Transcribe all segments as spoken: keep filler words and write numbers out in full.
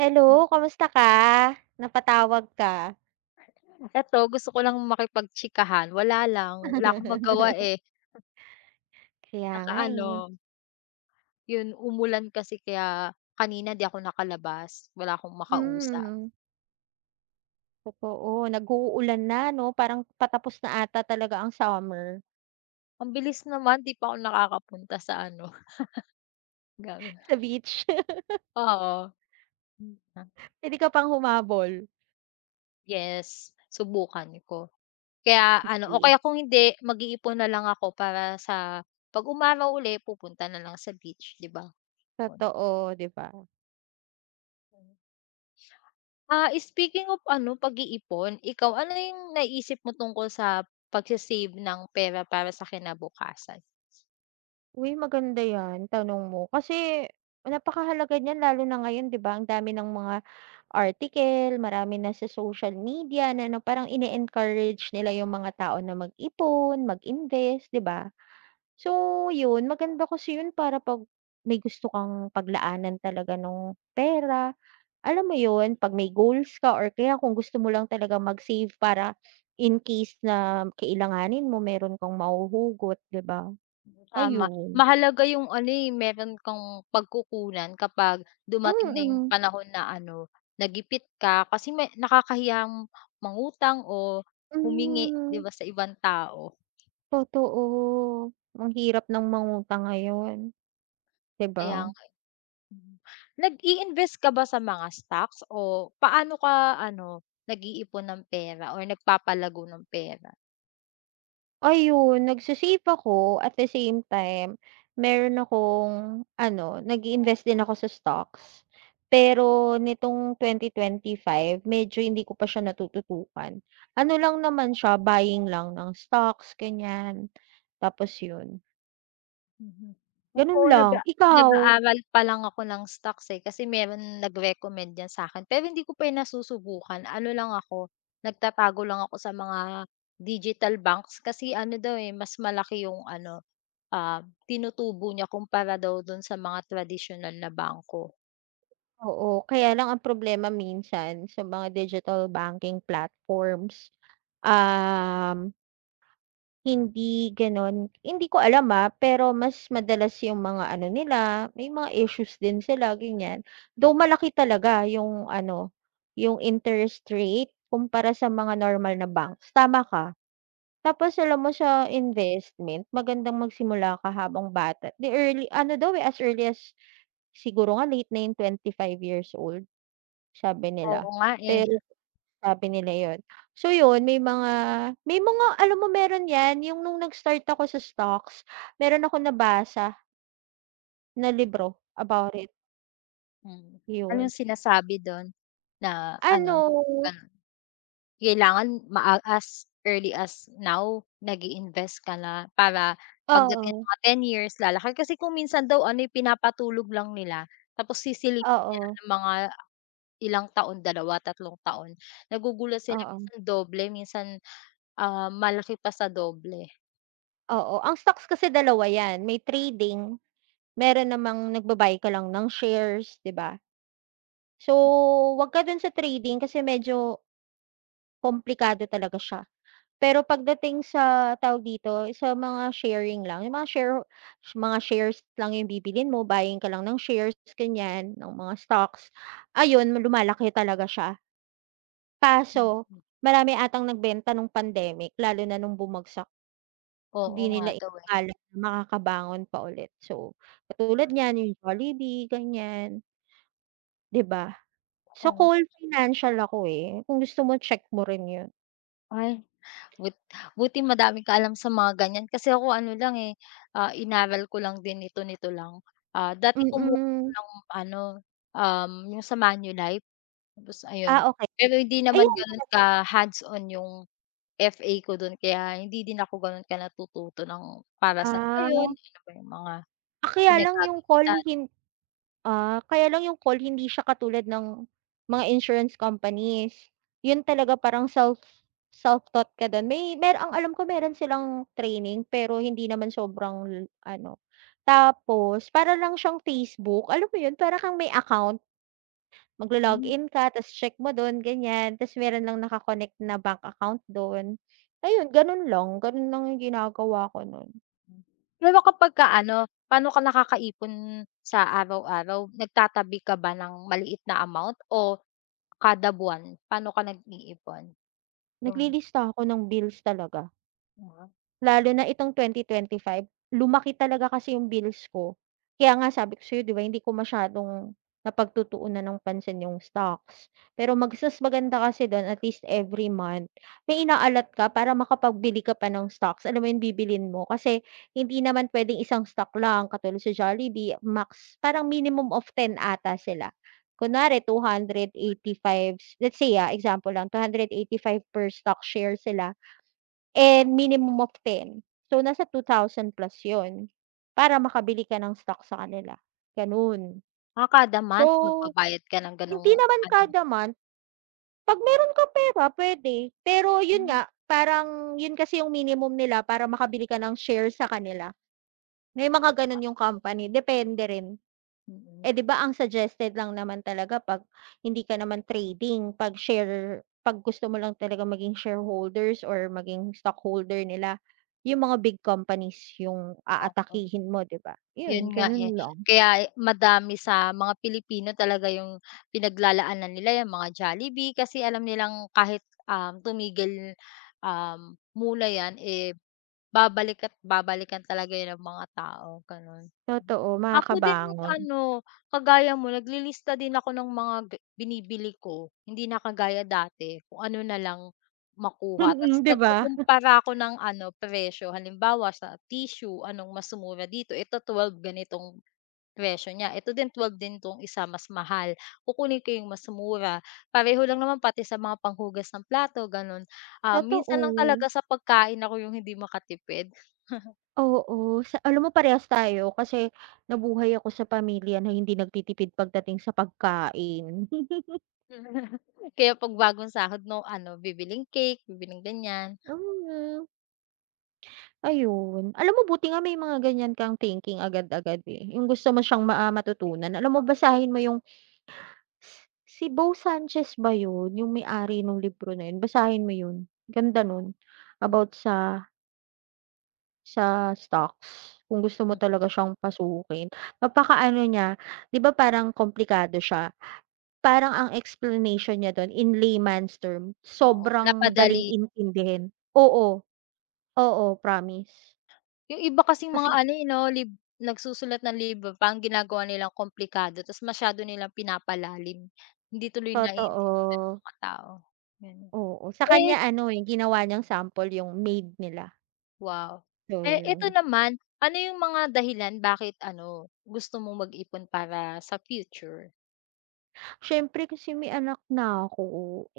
Hello, kamusta ka? Napatawag ka. Eto gusto ko lang makipagtsikahan, wala lang, wala akong magawa, eh. Kaya nga, Nakaano, eh. yun umulan kasi kaya kanina di ako nakalabas, wala akong makausap. Hmm, totoo. Nag-uulan na 'no, parang patapos na ata talaga ang summer Ang bilis naman di pa ako nakakapunta sa ano, gano'n. sa beach. Oo, mm, Hindi ka pang humabol. yes, subukan ko. Kaya ano o Eh, kaya kung hindi mag-iipon na lang ako para sa 'pag umaraw uli pupunta na lang sa beach, 'di ba? Yun. totoo, 'di ba? Ah, speaking of ano, pag-iipon, ikaw ano yung naisip mo tungkol sa pagse-save ng pera para sa kinabukasan? Uy, maganda 'yan tanong mo kasi napakahalaga niyan lalo na ngayon 'di ba, ang dami ng mga article, marami na sa social media na ano, parang ine-encourage nila yung mga tao na mag-ipon, mag-invest, 'di ba? So, yun maganda kasi yun para 'pag may gusto kang paglaanan talaga ng pera, alam mo yun, 'pag may goals ka or kaya kung gusto mo lang talagang mag-save para in case na kailanganin mo meron kang mahuhugot, 'di ba? Tama, Ayun. mahalaga yung ano, eh, meron kang pagkukunan kapag dumating na yung Mm, panahon na ano, nagipit ka kasi may nakakahiyang mangutang o humingi, 'di hmm, ba, sa ibang tao. totoo. Ang hirap ng mangutang ngayon, 'di ba? Kaya nga, mm. Nag-i-invest ka ba sa mga stocks o paano ka ano, nag-iipon ng pera or nagpapalago ng pera? Ayun, nagse-save ako at the same time, meron akong ano, nag-iinvest din ako sa stocks. Pero nitong twenty twenty-five medyo hindi ko pa siya natututukan. Ano lang naman siya, buying lang ng stocks, ganyan. Tapos yun, Mhm. Ako ganun lang. naga a Ikaw? nag-aaral pa lang ako ng stocks, eh, kasi meron nag-recommend yan sa'kin pero hindi ko pa yan nasusubukan. Ano lang ako, nagtatago lang ako sa mga digital banks kasi ano daw, eh, mas malaki yung ano, ah, tinutubo niya kumpara daw dun sa mga tradisyonal na bangko. Oo, kaya lang ang problema minsan sa mga digital banking platforms, um, hindi gano'n. Hindi ko alam, ah, pero mas madalas yung mga ano nila, may mga issues din sila, ganyan. Though malaki talaga yung ano, yung interest rate kumpara sa mga normal na banks, tama ka. Tapos alam mo sa investment, magandang magsimula ka habang bata. The early ano daw, eh, as early as siguro nga late na yung five years old, sabi nila. Oo nga, eh. Pero sabi nila yun. So yun, may mga may mga alam mo meron 'yan, yung nung nag-start ako sa stocks, meron akong nabasa na libro about it, Mm. yun. Anong sinasabi dun na Ano ano, gan kailangan maa as early as now nag-iinvest ka na para pagdating ng oo, mga 10 years lalaki. Kasi kung minsan daw ano, eh, pinapatulog lang nila tapos sisilipin nila oo, ng mga ilang taon, dalawa, tatlong taon. Nagugulat sila oo, minsan doble, minsan, ah, malaki pa sa doble. oo. Ang stocks kasi dalawa 'yan, may trading, meron namang nagba ka lang ng shares, 'di ba? So, 'wag ka dun sa trading kasi medyo komplikado talaga siya. Pero pagdating sa, tawag dito, sa mga sharing lang, yung mga share mga shares lang yung bibilhin mo, buying ka lang ng shares, ganyan, ng mga stocks, ayun, lumalaki talaga siya. Kaso, marami atang nagbenta nung pandemic, lalo na nung bumagsak, Oo hindi nga nila daw, eh. inakala na makakabangon pa ulit. So, katulad niyan, yung Jollibee, ganyan, 'di ba? So, Oo. Coal Financial ako eh, kung gusto mo check mo rin yun. Ay, but buti madami ka alam sa mga ganyan kasi ako ano lang, eh, ah, inaral ko lang din ito nito lang. Ah, dati kumuha ako Mm. ng ano, um, yung sa Manulife tapos ayun. Ah, okey. Pero hindi Ayan, naman gano'n ka hands-on yung F A ko dun kaya hindi din ako gano'n ka natututo ng para saan ba ah. ano ba yung mga Ah, kaya lang yung call pinagkagamitan. hin ah, kaya lang yung call hindi siya katulad ng mga insurance companies. Yun talaga parang self self-taught ka dun. May mer ang alam ko meron silang training pero hindi naman sobrang ano. Tapos para lang siyang Facebook, alam mo yun, para kang may account, maglo-login ka ta's check mo dun ganyan, ta's meron lang naka-connect na bank account dun. Ayun ganun lang, ganun lang yung ginagawa ko nun. Pero kapagka ano, paano ka nakakaipon sa araw-araw? Nagtatabi ka ba ng maliit na amount o kada buwan? Paano ka nag-iipon? Yung Naglilista ako ng bills talaga. mga Lalo na itong twenty twenty five lumaki talaga kasi yung bills ko. Kaya nga sabi ko sa'yo 'di ba hindi ko masyadong napagtutuunan ng pansin yung stocks. Pero mag mas maganda kasi dun at least every month, may inaalat ka para makapagbili ka pa ng stocks, alam mo yung bibilhin mo. Kasi hindi naman puwedeng isang stock lang katulad sa Jollibee max parang minimum of ten ata sila. Kunwari five let's say, ah, example lang two hundred eighty five per stock share sila. And minimum of ten. So, nasa two thousand plus 'yun, para makabili ka ng stock sa kanila, gano'n. ah, kada month So, magbabayad ka ng ganong hindi naman ano? kada month, 'pag meron kang pera pwede pero 'yun Hmm, nga, parang 'yun kasi yung minimum nila para makabili ka ng share sa kanila. May mga gano'n yung company, depende rin. Eh, 'di mm. ba ang suggested lang naman talaga 'pag hindi ka naman trading, 'pag share 'pag gusto mo lang talaga maging shareholders or maging stockholder nila, yung mga big companies yung Oo, aatakihin mo, 'di ba? Yun, yun nga, eh. ganun lang. Kaya eh, madami sa mga Pilipino talaga yung pinaglalaanan nila, yung mga Jollibee kasi alam nilang kahit, um, tumigil, um, muna yan, eh, babalik at babalikan talaga 'yun ng mga tao, gano'n. Totoo, Ako din makakabangon. ano, kagaya mo naglilista din ako ng mga ga binibili ko, hindi na kagaya dati kung ano na lang makuha Mm, ta's 'di ba? nagkukumpara ako ng ano presyo. Halimbawa sa tissue, anong mas mura dito, ito twelve ganitong presyo niya, ito din twelve din 'tong isa mas mahal, kukunin ko 'yung mas mura. Pareho lang naman pati sa mga panghugas ng plato gano'n. Ah, Totoo, minsan lang talaga sa pagkain ako 'yung hindi makatipid. oo. Sa alam mo parehas tayo kasi nabuhay ako sa pamilya na hindi nagtitipid pagdating sa pagkain. Kaya 'pag bagong sahod 'no, ano, bibiling cake, bibiling ganyan. Oo nga. Ayun. Alam mo buti nga may mga ganyan kang thinking agad-agad, eh, yung gusto mo siyang ma ah, matutunan. Alam mo basahin mo yung si Beau Sanchez ba yun, yung may-ari nung libro na yun, basahin mo yun, ganda nun. Mm, About sa sa stocks, kung gusto mo mm. talaga siyang pasukin. Napakaano niya, 'di ba parang komplikado siya, parang ang explanation niya dun in layman's term, Oo, sobrang napadali. daling intindihin. Oo, oo, promise. Yung iba kasing mga Kasi ano, eh, 'no, lib nagsusulat ng libro pa, ginagawa nilang komplikado ta's masyado nilang pinapalalim. Hindi tuloy naiintindihan ng totoo. mga tao, gano'n. Oo, sa Eh, kanya ano, yung ginawa niyang sample yung maid nila. wow. So Eh, ito yun. naman, ano yung mga dahilan bakit ano, gusto mong mag-ipon para sa future? Siyempre kasi may anak na ako,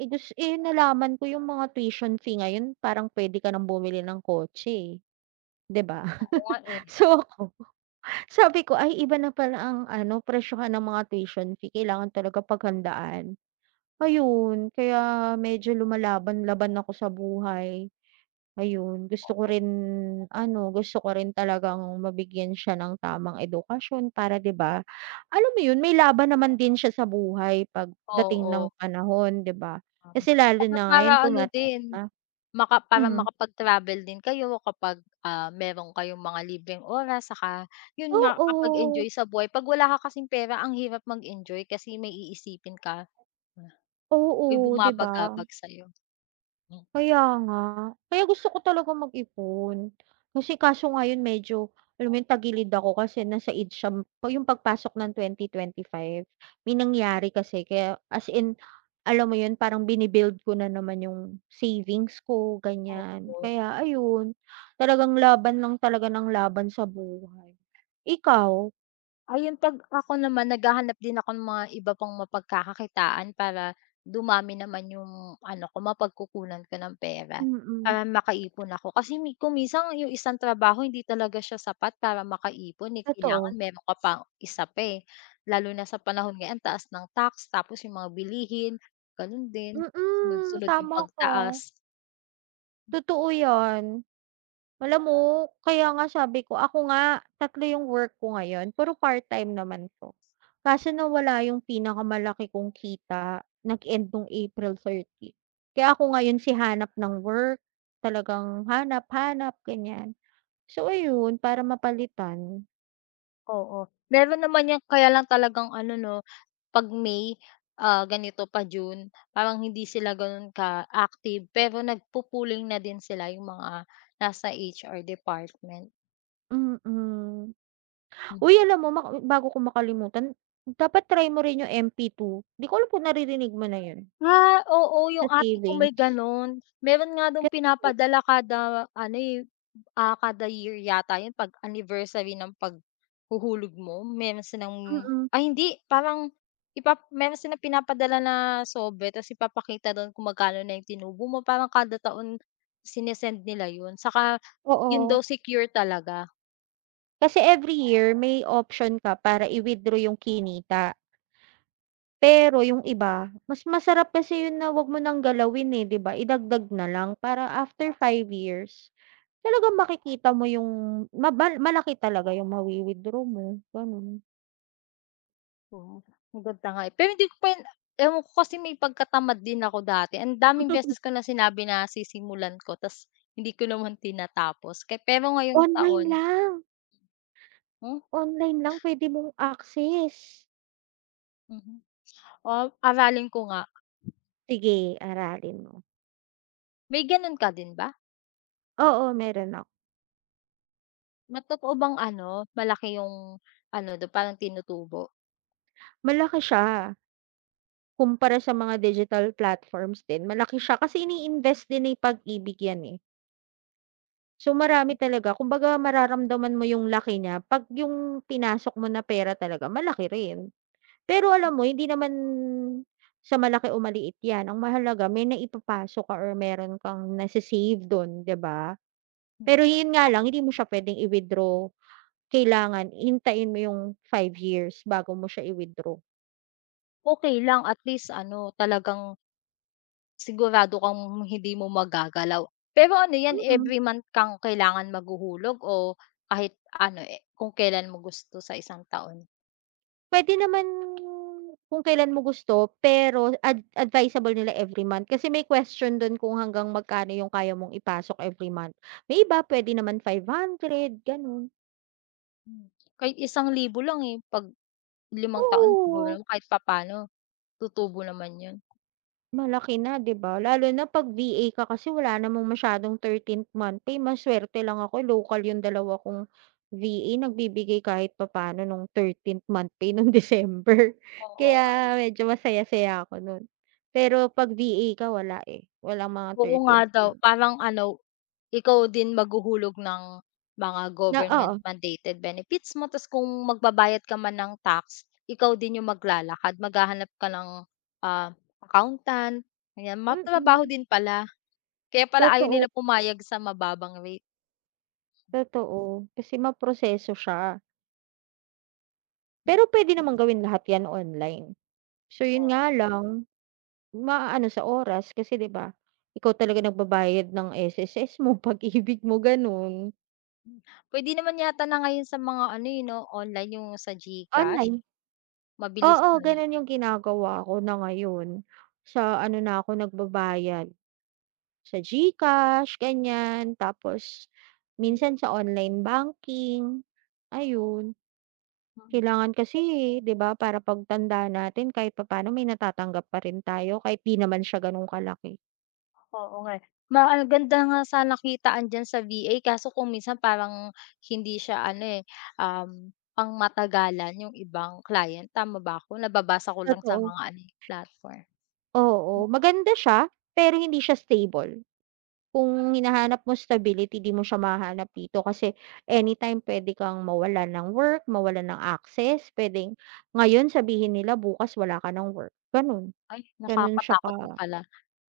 eh, gus eh, nalaman ko yung mga tuition fee ngayon parang puwede ka ng bumili ng kotse, eh, 'di ba? Oo nga, eh. So ako, sabi ko, "Ay iba na pala ang ano presyohan ng mga tuition fee kailangan talaga paghandaan." Ayun, kaya medyo lumalaban-laban ako sa buhay. Ayun, gusto ko rin ano, gusto ko rin talagang mabigyan siya ng tamang edukasyon para 'di ba, alam mo 'yun, may laban naman din siya sa buhay Oo, pagdating oo, ng panahon, 'di ba? tama. Kasi lalo Tsaka na para ngayon ano tumataas din na. Maka para Hmm, makapag-travel din kayo kapag, ah, meron kayong mga libreng oras saka yun makakapag-enjoy oo, sa buhay. 'Pag wala ka kasing pera ang hirap mag-enjoy kasi may iisipin ka na may oo, 'di ba? bumabagabag sa'yo, hmm. Kaya nga. Kaya gusto ko talaga mag-ipon. Kasi kaso nga yun medyo, alam mo yun, tagilid ako kasi nasa age siya pa- yung pagpasok ng twenty twenty-five, may nangyari kasi kaya as in, alam mo yun, parang bini-build ko na naman yung savings ko, ganyan. Oo. Kaya ayun, talagang laban lang talaga ng laban sa buhay. Ikaw? Ayun, 'pag ako naman naghahanap din ako ng mga iba pang mapagkakakitaan para dumami naman yung ano ko, mapagkukunan ko ng pera, Mm. para makaipon ako. Kasi mi kung minsan yung isang trabaho hindi talaga siya sapat para makaipon, eh, kailangan Totoo. meron ka pang isa pa, eh. Lalo na sa panahon ngayon, ang taas ng tax, tapos yung mga bilihin, gano'n din. Mm, Sunod-sunod yung tama ko pagtaas, totoo yan. Alam mo, kaya nga sabi ko, ako nga, tatlo yung work ko ngayon, pero part-time naman 'to. Kaso nawala yung pinakamalaki kong kita, nag-end nung April thirtieth. Kaya ako ngayon si hanap ng work, talagang hanap-hanap, ganyan. So ayun, para mapalitan oo. Meron naman yang kaya lang talagang ano 'no, 'pag May, ah, ganito pa June, parang hindi sila gano'n ka-active pero nagpupuling pooling na din sila yung mga nasa H R department. mm. Hmm. Uy, alam mo maka bago ko makalimutan, dapat try mo rin yung M P two. Di ko alam kung naririnig mo na yun, Ah, oo sa yung ate ko savings. may gano'n. Meron nga daw Kasi pinapadala kada ano, eh. Ah, kada year yata 'yun 'pag anniversary ng paghuhulog mo meron silang mm, ay hindi parang ipa meron silang pinapadala na sobre tapos ipapakita dun kung magkano na yung tinubo mo parang kada taon sine nila 'yun saka 'yun oo. daw secure talaga. Kasi every year may option ka para i-withdraw yung kinita. Pero yung iba, mas masarap kasi yun na 'wag mo nang galawin, eh, 'di ba? Idagdag na lang para after five years, talagang makikita mo yung ma maba malaki talaga yung mawi-withdraw mo, gano'n. Oo, ang ganda nga, eh. Pero hindi ko pa 'yun, ewan ko kasi may pagkatamad din ako dati ang daming beses ko na sinabi na sisimulan ko ta's hindi ko naman tinatapos ke pero ngayong Online taon lang, hmm, online lang pwede mong access. mhm. Oh, aralin ko nga. Sige, aralin mo. May gano'n ka din ba? Oo, meron ako. Ma totoo bang ano, malaki yung ano dun parang tinutubo? Malaki siya kumpara sa mga digital platforms din, malaki siya kasi ini-invest din ng pag-ibig yan, eh. So, marami talaga kumbaga mararamdaman mo yung laki niya 'pag yung pinasok mo na pera talaga malaki rin. Pero alam mo hindi naman sa malaki o maliit 'yan, ang mahalaga may naipapasok ka or meron kang nase-save dun, 'di ba? Pero yun nga lang hindi mo siya puwedeng i-withdraw, kailangan hintayin mo yung five years bago mo siya i-withdraw. Okey lang at least ano, talagang sigurado kang hindi mo magagalaw. Pero ano yan, Mm. every month kang kailangan maghuhulog o kahit ano, eh, kung kailan mo gusto sa isang taon? Puwede naman kung kailan mo gusto, pero ad advisable nila every month kasi may question dun kung hanggang magkano yung kaya mong ipasok every month. May iba puwede naman five hundred ganun. Hmm, kahit isang libo lang, eh, 'pag limang taon siguro Oo. naman kahit papaano tutubo naman yun. Malaki na, 'di ba? Lalo na 'pag V A ka kasi wala namang masyadong thirteenth month pay, maswerte lang ako local yung dalawa kong V A nagbibigay kahit papaano nung thirteenth month pay nung December. Oo nga, eh. Kaya medyo masaya-saya ako nun. Pero 'pag V A ka wala, eh, walang mga Oo nga thirteenth. th daw, month parang ano, ikaw din maghuhulog ng mga na government oo, mandated benefits mo ta's kung magbabayad ka man ng tax, ikaw din yung maglalakad, maghahanap ka ng, ah, accountant, ganyan. Matrabaho mm. din pala, kaya pala ayaw Totoo, nila pumayag sa mababang rate. totoo. Kasi maproseso siya. Pero puwede naman gawin lahat 'yan online. So, yun nga Oo, lang maaano sa oras kasi 'di ba, ikaw talaga nagbabayad ng S S S mo, Pag-ibig mo, gano'n. puwede naman yata na ngayon sa mga ano, yun 'no, online yung sa GCash, Online mabilis oo, na lang. gano'n yung ginagawa ko na ngayon. Sa ano na ako nagbabayad, sa GCash, ganyan. Tapos Hmm, minsan sa online banking, ayun. mm. Kailangan kasi, 'di ba, para pagtanda natin kahit papaano may natatanggap pa rin tayo kahit 'di naman siya gano'n kalaki. Oo nga, eh. Ma ang ganda nga sana kitaan diyan sa V A kaso kung minsan parang hindi siya ano, eh, um, pangmatagalan yung ibang client, tama ba ako? Nababasa ko lang sa Totoo, mga ano, eh, platform. oo. Maganda siya, pero hindi siya stable. Kung hinahanap mo stability, 'di mo siya mahahanap dito kasi anytime puwede kang mawalan ng work, mawalan ng access, puwedeng ngayon sabihin nila bukas wala ka ng work, gano'n. Ay, Gano'n siya nakakatakot din ka pala.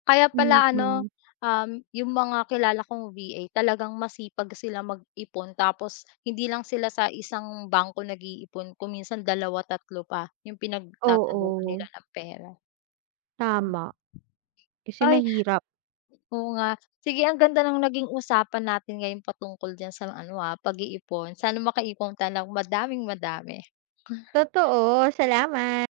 Kaya pala ano, mm, um, yung mga kilala kong V A talagang masipag sila mag-ipon tapos hindi lang sila sa isang bangko nag-iipon kung minsan dalawa tatlo pa yung pinagtataguan oo, nila ng pera. tama. Kasi Ay, mahirap. oo nga. Sige ang ganda ng naging usapan natin ngayon patungkol dyan sa ano, ah, pag-iipon. Sana makaipon tayo ng madaming-madami. Totoo, salamat.